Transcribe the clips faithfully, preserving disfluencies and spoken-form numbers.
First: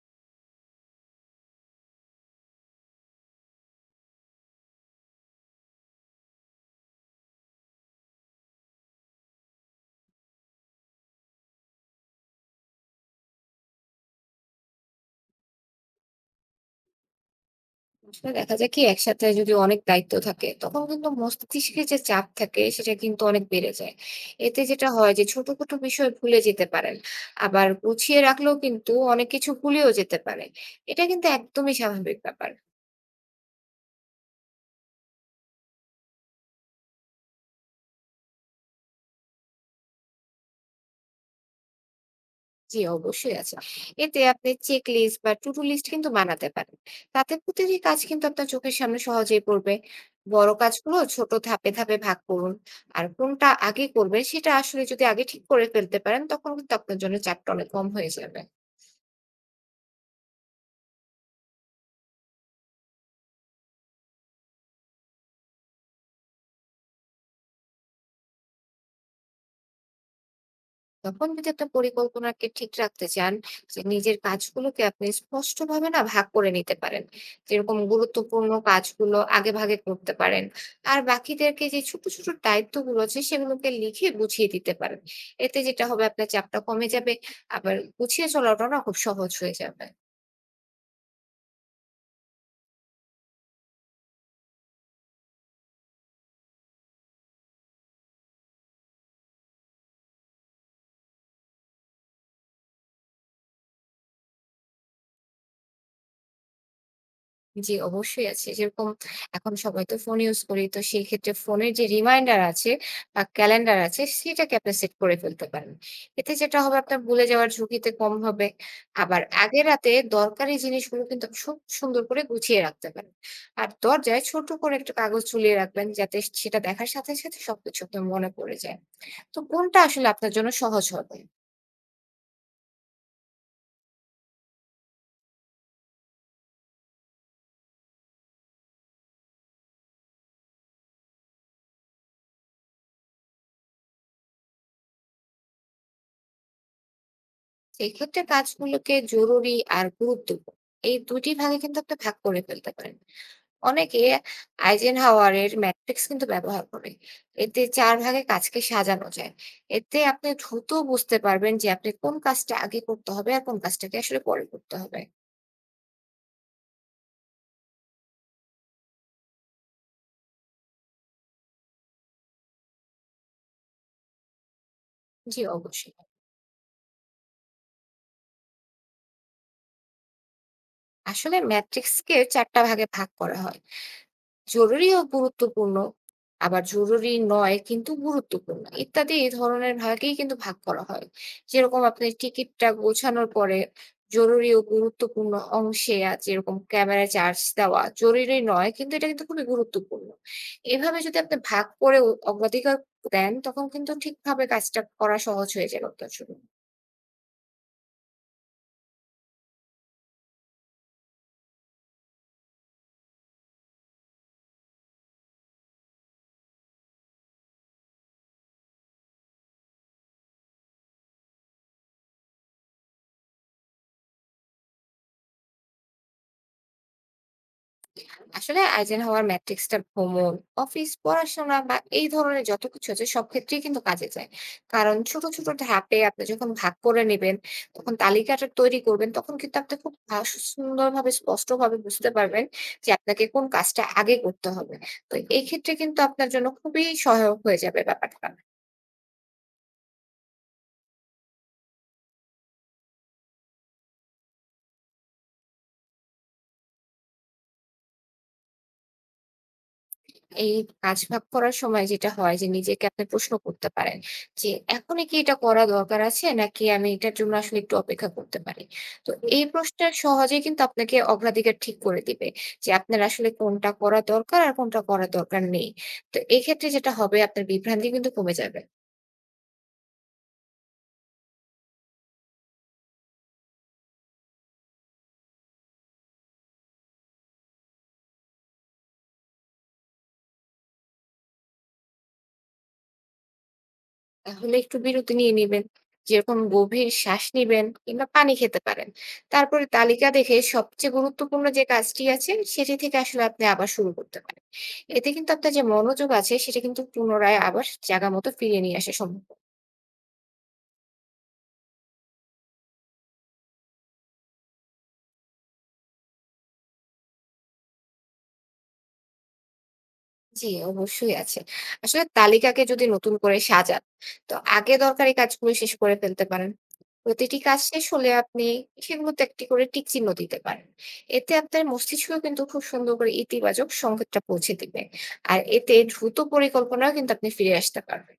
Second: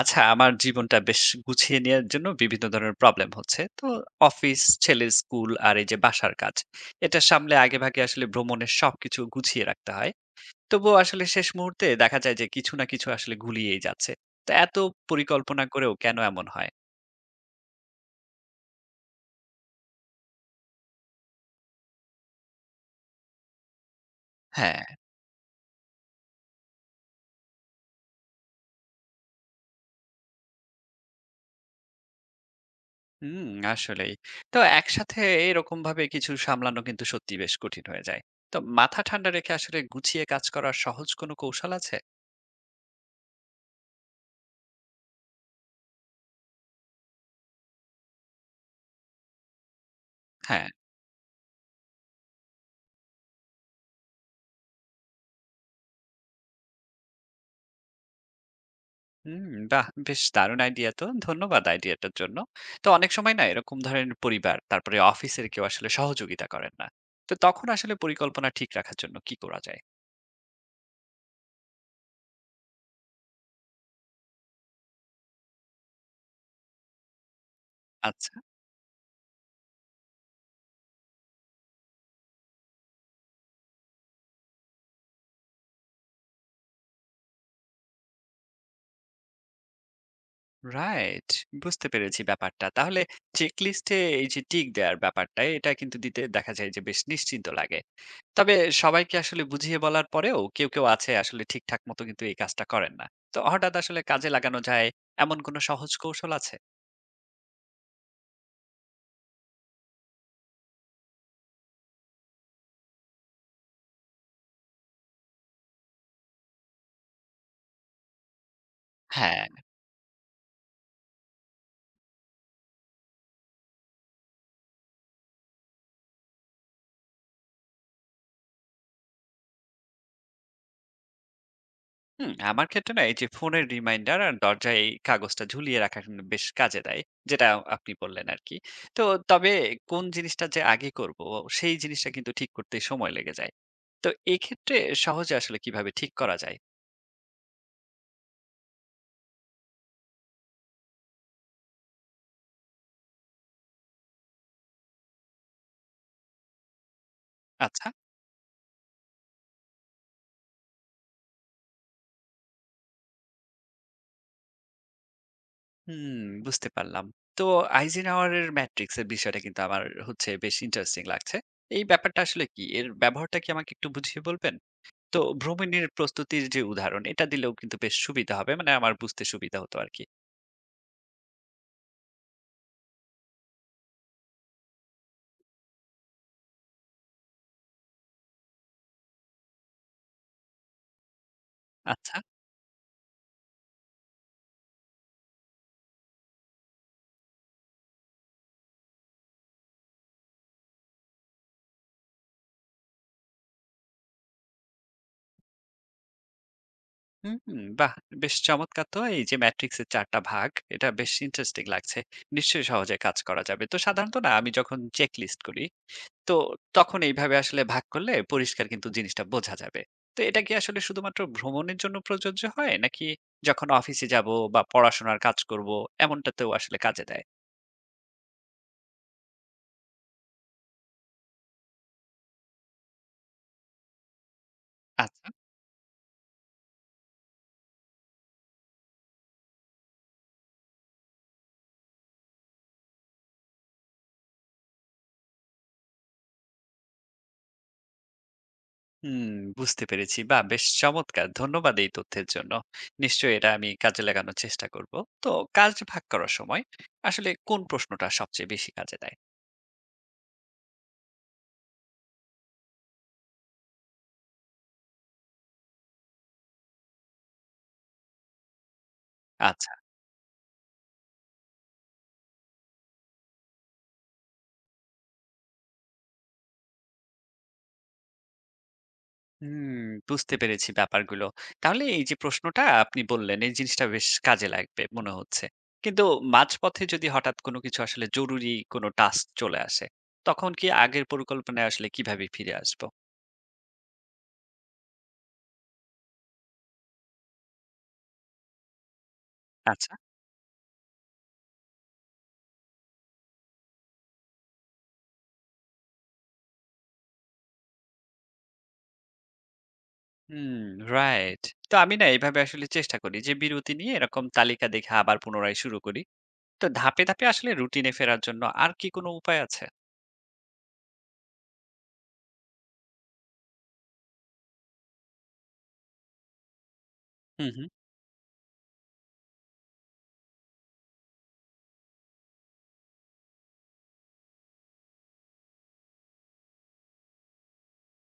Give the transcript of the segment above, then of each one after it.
আচ্ছা, আমার জীবনটা বেশ গুছিয়ে নেয়ার জন্য বিভিন্ন ধরনের প্রবলেম হচ্ছে। তো অফিস, ছেলের স্কুল আর এই যে বাসার কাজ। এটা সামলে আগেভাগে আসলে ভ্রমণের সবকিছু গুছিয়ে রাখতে হয়। তবুও আসলে শেষ মুহূর্তে দেখা যায় যে কিছু না কিছু আসলে গুলিয়েই যাচ্ছে। তো এত পরিকল্পনা করেও কেন এমন হয়? তো দেখা যায় কি একসাথে যদি অনেক দায়িত্ব থাকে তখন কিন্তু মস্তিষ্কে যে চাপ থাকে সেটা কিন্তু অনেক বেড়ে যায়। এতে হ্যাঁ। যেটা হয় যে ছোট ছোট বিষয় ভুলে যেতে পারেন। আবার গুছিয়ে রাখলেও কিন্তু অনেক কিছু ভুলেও যেতে পারে। এটা কিন্তু একদমই স্বাভাবিক ব্যাপার। হুম, আসলেই। তো একসাথে এরকমভাবে কিছু সামলানো কিন্তু সত্যিই বেশ কঠিন হয়ে যায়। তো মাথা ঠান্ডা রেখে আসলে গুছিয়ে কাজ করার সহজ কোনো কৌশল আছে? জি, অবশ্যই আছে। এতে আপনি চেক লিস্ট বা টু ডু লিস্ট কিন্তু বানাতে পারেন। তাতে প্রতিটি কাজ কিন্তু আপনার চোখের সামনে সহজেই পড়বে। বড় হ্যাঁ। কাজগুলো ছোট ধাপে, ধাপে ভাগ করুন। আর কোনটা আগে করবেন সেটা আসলে যদি আগে ঠিক করে ফেলতে পারেন তখন কিন্তু আপনার জন্য চাপটা অনেক কম হয়ে যাবে। হুম, বাহ! বেশ দারুণ আইডিয়া তো। ধন্যবাদ আইডিয়াটার জন্য। তো অনেক সময় না এরকম ধরেন পরিবার, তারপরে অফিসের কেউ আসলে সহযোগিতা করেন না। তো তখন আসলে পরিকল্পনা ঠিক রাখার জন্য কি করা যায়? তখন যদি একটা পরিকল্পনাকে ঠিক রাখতে চান, যে নিজের কাজগুলোকে আপনি স্পষ্টভাবে না ভাগ করে নিতে পারেন। যেরকম আচ্ছা। গুরুত্বপূর্ণ কাজগুলো আগেভাগে করতে পারেন। আর বাকিদেরকে যে ছোট, ছোট দায়িত্বগুলো আছে সেগুলোকে লিখে গুছিয়ে দিতে পারেন। এতে যেটা হবে আপনার চাপটা কমে যাবে। আবার গুছিয়ে চলাটাও না খুব সহজ হয়ে যাবে। রাইট। বুঝতে পেরেছি ব্যাপারটা। তাহলে চেকলিস্টে এই যে টিক দেয়ার ব্যাপারটা, এটা কিন্তু দিতে দেখা যায় যে বেশ নিশ্চিন্ত লাগে। তবে সবাইকে আসলে বুঝিয়ে বলার পরেও কেউ, কেউ আছে আসলে ঠিকঠাক মতো কিন্তু এই কাজটা করেন না। তো হঠাৎ আসলে কাজে লাগানো যায় এমন কোনো সহজ কৌশল আছে? জি, অবশ্যই আছে। যেরকম এখন সবাই তো ফোন ইউজ করি। তো সেই ক্ষেত্রে ফোনের যে রিমাইন্ডার আছে বা ক্যালেন্ডার আছে সেটাকে আপনি সেট করে ফেলতে পারেন। এতে যেটা হবে আপনার ভুলে যাওয়ার ঝুঁকিতে কম হবে। আবার হ্যাঁ। আগে রাতে দরকারি জিনিসগুলো কিন্তু আপনি খুব সুন্দর করে গুছিয়ে রাখতে পারেন। আর দরজায় ছোট করে একটা কাগজ ঝুলিয়ে রাখবেন যাতে সেটা দেখার সাথে, সাথে সবকিছু আপনার মনে পড়ে যায়। তো কোনটা আসলে আপনার জন্য সহজ হবে? হুম, আমার ক্ষেত্রে না এই যে ফোনের রিমাইন্ডার আর দরজায় এই কাগজটা ঝুলিয়ে রাখা কিন্তু বেশ কাজে দেয় যেটা আপনি বললেন আর কি। তো তবে কোন জিনিসটা যে আগে করব সেই জিনিসটা কিন্তু ঠিক করতে সময় লেগে যায়। তো এক্ষেত্রে সহজে আসলে কিভাবে ঠিক করা যায়? এক্ষেত্রে কাজগুলোকে জরুরি আর গুরুত্বপূর্ণ এই দুই টি ভাগে কিন্তু আপনি ভাগ করে ফেলতে পারেন। অনেকে আইজেনহাওয়ারের ম্যাট্রিক্স কিন্তু ব্যবহার করে। এতে আচ্ছা। চার ভাগে কাজকে সাজানো যায়। এতে আপনি দ্রুত বুঝতে পারবেন যে আপনি কোন কাজটা আগে করতে হবে আর কোন কাজটাকে আসলে পরে করতে হবে। হুম, বুঝতে পারলাম। তো আইজেনহাওয়ারের ম্যাট্রিক্স এর বিষয়টা কিন্তু আমার হচ্ছে বেশ ইন্টারেস্টিং লাগছে। এই ব্যাপারটা আসলে কি, এর ব্যবহারটা কি আমাকে একটু বুঝিয়ে বলবেন? তো জি, ভ্রমণের অবশ্যই। প্রস্তুতির যে উদাহরণ এটা দিলেও কিন্তু বেশ সুবিধা হবে, মানে আমার বুঝতে সুবিধা হতো আর কি। আসলে ম্যাট্রিক্সকে চার টা ভাগে ভাগ করা হয়। জরুরি ও গুরুত্বপূর্ণ, আবার জরুরি নয় কিন্তু গুরুত্বপূর্ণ ইত্যাদি এই ধরনের ভাগেই কিন্তু ভাগ করা হয়। যেরকম আপনি আচ্ছা। টিকিটটা গোছানোর পরে জরুরি ও গুরুত্বপূর্ণ অংশে আ যেরকম ক্যামেরায় চার্জ দেওয়া জরুরি নয় কিন্তু এটা কিন্তু খুবই গুরুত্বপূর্ণ। এভাবে যদি আপনি ভাগ করে অগ্রাধিকার দেন তখন কিন্তু ঠিকভাবে কাজটা করা সহজ হয়ে যাবে আপনার জন্য। হুম, বাহ! বেশ চমৎকার তো এই যে ম্যাট্রিক্সের চার টা ভাগ, এটা বেশ ইন্টারেস্টিং লাগছে। নিশ্চয়ই সহজে কাজ করা যাবে। তো সাধারণত না আমি যখন চেক লিস্ট করি, তো তখন এইভাবে আসলে ভাগ করলে পরিষ্কার কিন্তু জিনিসটা বোঝা যাবে। তো এটা কি আসলে শুধুমাত্র ভ্রমণের জন্য প্রযোজ্য হয়? নাকি যখন অফিসে যাব বা পড়াশোনার কাজ করব, এমনটাতেও আসলে কাজে দেয়? আসলে আইজেনহাওয়ার ম্যাট্রিক্সটা ভ্রমণ, অফিস, পড়াশোনা বা এই ধরনের যত কিছু আছে সব ক্ষেত্রেই কিন্তু কাজে যায়। কারণ ছোট, আচ্ছা। ছোট ধাপে আপনি যখন ভাগ করে নেবেন, তখন তালিকাটা তৈরি করবেন, তখন কিন্তু আপনি খুব আ সুন্দরভাবে স্পষ্টভাবে বুঝতে পারবেন যে আপনাকে কোন কাজটা আগে করতে হবে। তো এই ক্ষেত্রে কিন্তু আপনার জন্য খুবই সহায়ক হয়ে যাবে ব্যাপারটা। হুম, বুঝতে পেরেছি। বাহ! বেশ চমৎকার। ধন্যবাদ এই তথ্যের জন্য। নিশ্চয়ই এটা আমি কাজে লাগানোর চেষ্টা করব। তো কাজ ভাগ করার সময় আসলে কোন প্রশ্নটা সবচেয়ে বেশি কাজে দেয়? এই কাজ ভাগ করার সময় যেটা হয় যে নিজেকে আপনি প্রশ্ন করতে পারেন যে এখনই কি এটা করা দরকার আছে নাকি আমি এটার জন্য আসলে একটু অপেক্ষা করতে পারি। তো এই আচ্ছা। প্রশ্নটা সহজেই কিন্তু আপনাকে অগ্রাধিকার ঠিক করে দিবে যে আপনার আসলে কোনটা করা দরকার আর কোনটা করা দরকার নেই। তো এক্ষেত্রে যেটা হবে আপনার বিভ্রান্তি কিন্তু কমে যাবে। হুম, বুঝতে পেরেছি ব্যাপারগুলো। তাহলে এই যে প্রশ্নটা আপনি বললেন, এই জিনিসটা বেশ কাজে লাগবে মনে হচ্ছে। কিন্তু মাঝপথে যদি হঠাৎ কোনো কিছু আসলে জরুরি কোনো টাস্ক চলে আসে, তখন কি আগের পরিকল্পনায় আসলে কিভাবে ফিরে আসবো? তাহলে একটু বিরতি নিয়ে নিবেন। যেরকম গভীর শ্বাস নিবেন কিংবা পানি খেতে পারেন। তারপরে আচ্ছা। তালিকা দেখে সবচেয়ে গুরুত্বপূর্ণ যে কাজটি আছে সেটি থেকে আসলে আপনি আবার শুরু করতে পারেন। এতে কিন্তু আপনার যে মনোযোগ আছে সেটা কিন্তু পুনরায় আবার জায়গা মতো ফিরিয়ে নিয়ে আসা সম্ভব। হুম, রাইট। তো আমি না এভাবে আসলে চেষ্টা করি যে বিরতি নিয়ে এরকম তালিকা দেখে আবার পুনরায় শুরু করি। তো ধাপে, ধাপে আসলে রুটিনে ফেরার জন্য আর কি কোনো উপায় আছে? জি, অবশ্যই আছে। আসলে তালিকাকে যদি নতুন করে সাজান, তো আগে দরকারি কাজগুলো শেষ করে ফেলতে পারেন। প্রতিটি হুম, কাজ হুম, শেষ হলে আপনি সেগুলোতে একটি করে টিক চিহ্ন দিতে পারেন। এতে আপনার মস্তিষ্কও কিন্তু খুব সুন্দর করে ইতিবাচক সংকেতটা পৌঁছে দিবে। আর এতে দ্রুত পরিকল্পনাও কিন্তু আপনি ফিরে আসতে পারবেন।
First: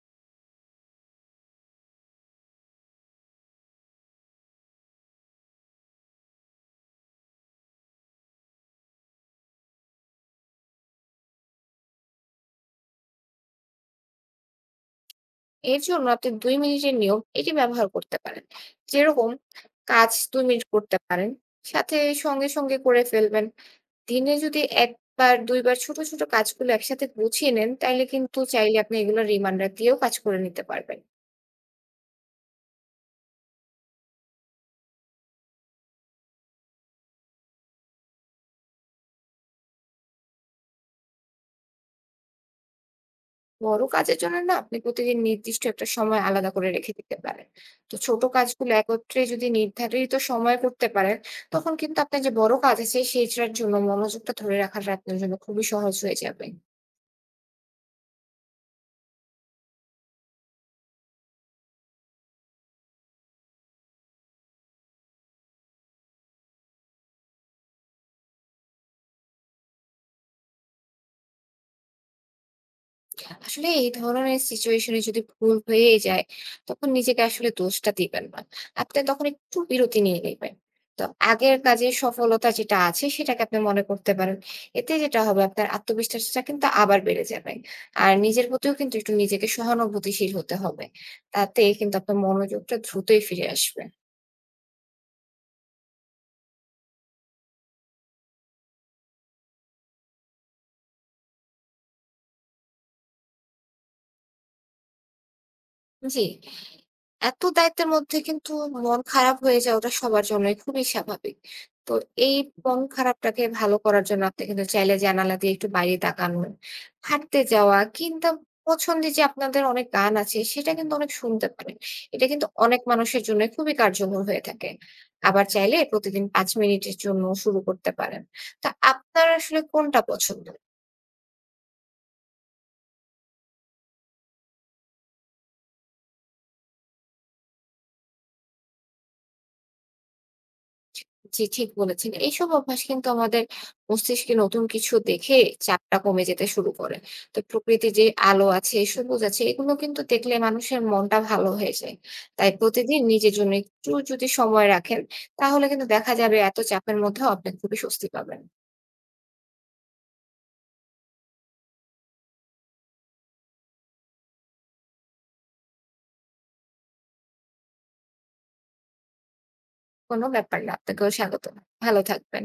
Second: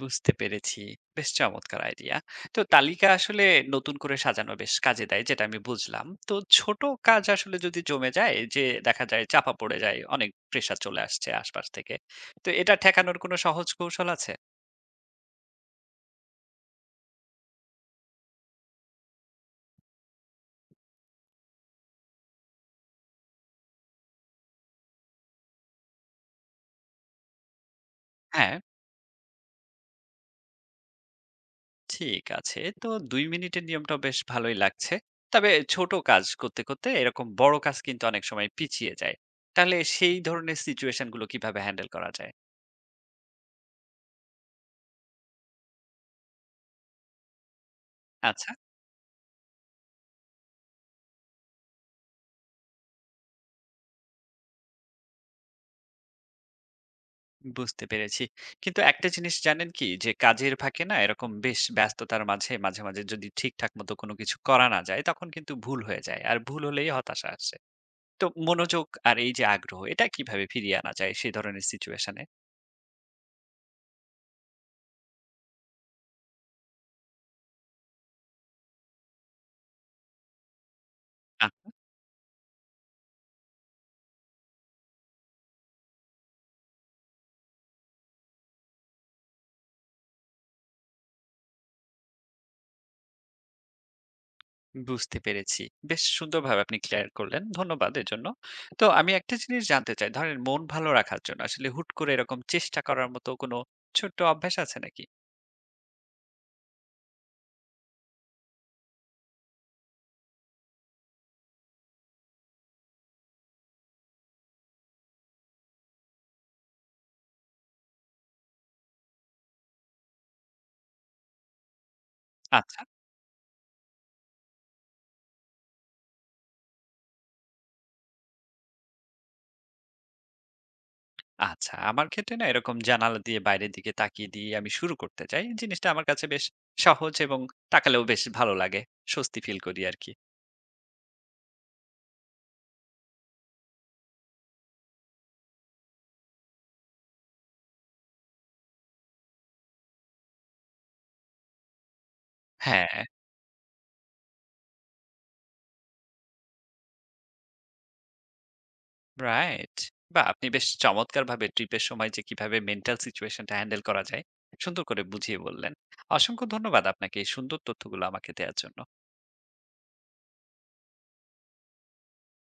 বুঝতে পেরেছি। বেশ চমৎকার আইডিয়া। তো তালিকা আসলে নতুন করে সাজানো বেশ কাজে দেয় যেটা আমি বুঝলাম। তো ছোট কাজ আসলে যদি জমে যায় যে দেখা যায় চাপা পড়ে যায়, অনেক প্রেশার চলে আসছে আশপাশ থেকে। তো এটা ঠেকানোর কোনো সহজ কৌশল আছে? এর জন্য আপনি দুই মিনিটের নিয়ম এটি ব্যবহার করতে পারেন। যেরকম কাজ দুই মিনিট করতে পারেন। সাথে সঙ্গে, সঙ্গে করে ফেলবেন। দিনে যদি এক বার দুই বার ছোট, ছোট কাজগুলো একসাথে গুছিয়ে নেন, তাইলে কিন্তু হ্যাঁ। চাইলে আপনি এগুলো রিমাইন্ডার দিয়েও কাজ করে নিতে পারবেন। ঠিক আছে। তো দুই মিনিটের নিয়মটা বেশ ভালোই লাগছে। তবে ছোট কাজ করতে, করতে এরকম বড় কাজ কিন্তু অনেক সময় পিছিয়ে যায়। তাহলে সেই ধরনের সিচুয়েশন গুলো কিভাবে হ্যান্ডেল করা যায়? বড় কাজের জন্য না আপনি প্রতিদিন নির্দিষ্ট একটা সময় আলাদা করে রেখে দিতে পারেন। তো ছোট আচ্ছা, কাজগুলো একত্রে যদি নির্ধারিত সময়ে করতে পারেন, তখন কিন্তু আপনার যে বড় কাজ আছে সেইটার জন্য মনোযোগটা ধরে রাখাটা আপনার জন্য খুবই সহজ হয়ে যাবে। বুঝতে পেরেছি। কিন্তু একটা জিনিস জানেন কি? যে কাজের ফাঁকে না এরকম বেশ ব্যস্ততার মাঝে, মাঝে, মাঝে যদি ঠিকঠাক মতো কোনো কিছু করা না যায় তখন কিন্তু ভুল হয়ে যায়। আর ভুল হলেই হতাশা আসে। তো মনোযোগ আর এই যে আগ্রহ এটা কিভাবে ফিরিয়ে আনা যায় সেই ধরনের সিচুয়েশন এ? আসলে এই ধরনের সিচুয়েশনে যদি ভুল হয়ে যায় তখন নিজেকে আসলে দোষটা দিবেন না। আপনি তখন একটু বিরতি নিয়ে নিবেন। তো আগের কাজের সফলতা যেটা আছে সেটাকে আপনি মনে করতে পারেন। এতে যেটা হবে আপনার আত্মবিশ্বাসটা কিন্তু আবার বেড়ে যাবে। আর নিজের প্রতিও কিন্তু একটু নিজেকে সহানুভূতিশীল হতে হবে। তাতে কিন্তু আপনার মনোযোগটা দ্রুতই ফিরে আসবে। বুঝতে পেরেছি। বেশ সুন্দরভাবে আপনি ক্লিয়ার করলেন। ধন্যবাদ এজন্য। তো আমি একটা জিনিস জানতে চাই। ধরেন মন ভালো রাখার জন্য আসলে হুট করে এরকম চেষ্টা করার মতো কোনো ছোট্ট অভ্যাস আছে নাকি? জি। এত দায়িত্বের মধ্যে কিন্তু মন খারাপ হয়ে যাওয়াটা সবার জন্যই খুবই স্বাভাবিক। তো এই মন খারাপটাকে ভালো করার জন্য আপনি কিন্তু চাইলে জানালা দিয়ে একটু বাইরে তাকানো, হাঁটতে যাওয়া কিংবা পছন্দের যে আপনাদের অনেক গান আছে সেটা কিন্তু অনেক শুনতে পারেন। এটা কিন্তু আচ্ছা, অনেক মানুষের জন্যই খুবই কার্যকর হয়ে থাকে। আবার চাইলে প্রতিদিন পাঁচ মিনিটের জন্য শুরু করতে পারেন। তা আপনার আসলে কোনটা পছন্দ? আচ্ছা। আমার ক্ষেত্রে না এরকম জানালা দিয়ে বাইরের দিকে তাকিয়ে দিয়ে আমি শুরু করতে চাই। জিনিসটা আমার কাছে বেশ সহজ এবং তাকালেও বেশ ভালো লাগে। স্বস্তি ফিল করি আরকি। জি, ঠিক বলেছেন। এইসব অভ্যাস কিন্তু আমাদের মস্তিষ্কে নতুন কিছু দেখে চাপটা কমে যেতে শুরু করে। তো প্রকৃতির যে আলো আছে, সবুজ আছে এগুলো কিন্তু দেখলে মানুষের মনটা ভালো হয়ে যায়। তাই প্রতিদিন হ্যাঁ। নিজের জন্য একটু যদি সময় রাখেন, তাহলে কিন্তু দেখা যাবে এত চাপের মধ্যেও আপনি খুবই স্বস্তি পাবেন। রাইট। বাহ! আপনি বেশ চমৎকারভাবে ট্রিপের সময় যে কিভাবে মেন্টাল সিচুয়েশনটা হ্যান্ডেল করা যায়, সুন্দর করে বুঝিয়ে বললেন। অসংখ্য ধন্যবাদ আপনাকে এই সুন্দর তথ্যগুলো আমাকে দেয়ার জন্য। কোনো ব্যাপার না। আপনাকেও স্বাগতম। ভালো থাকবেন।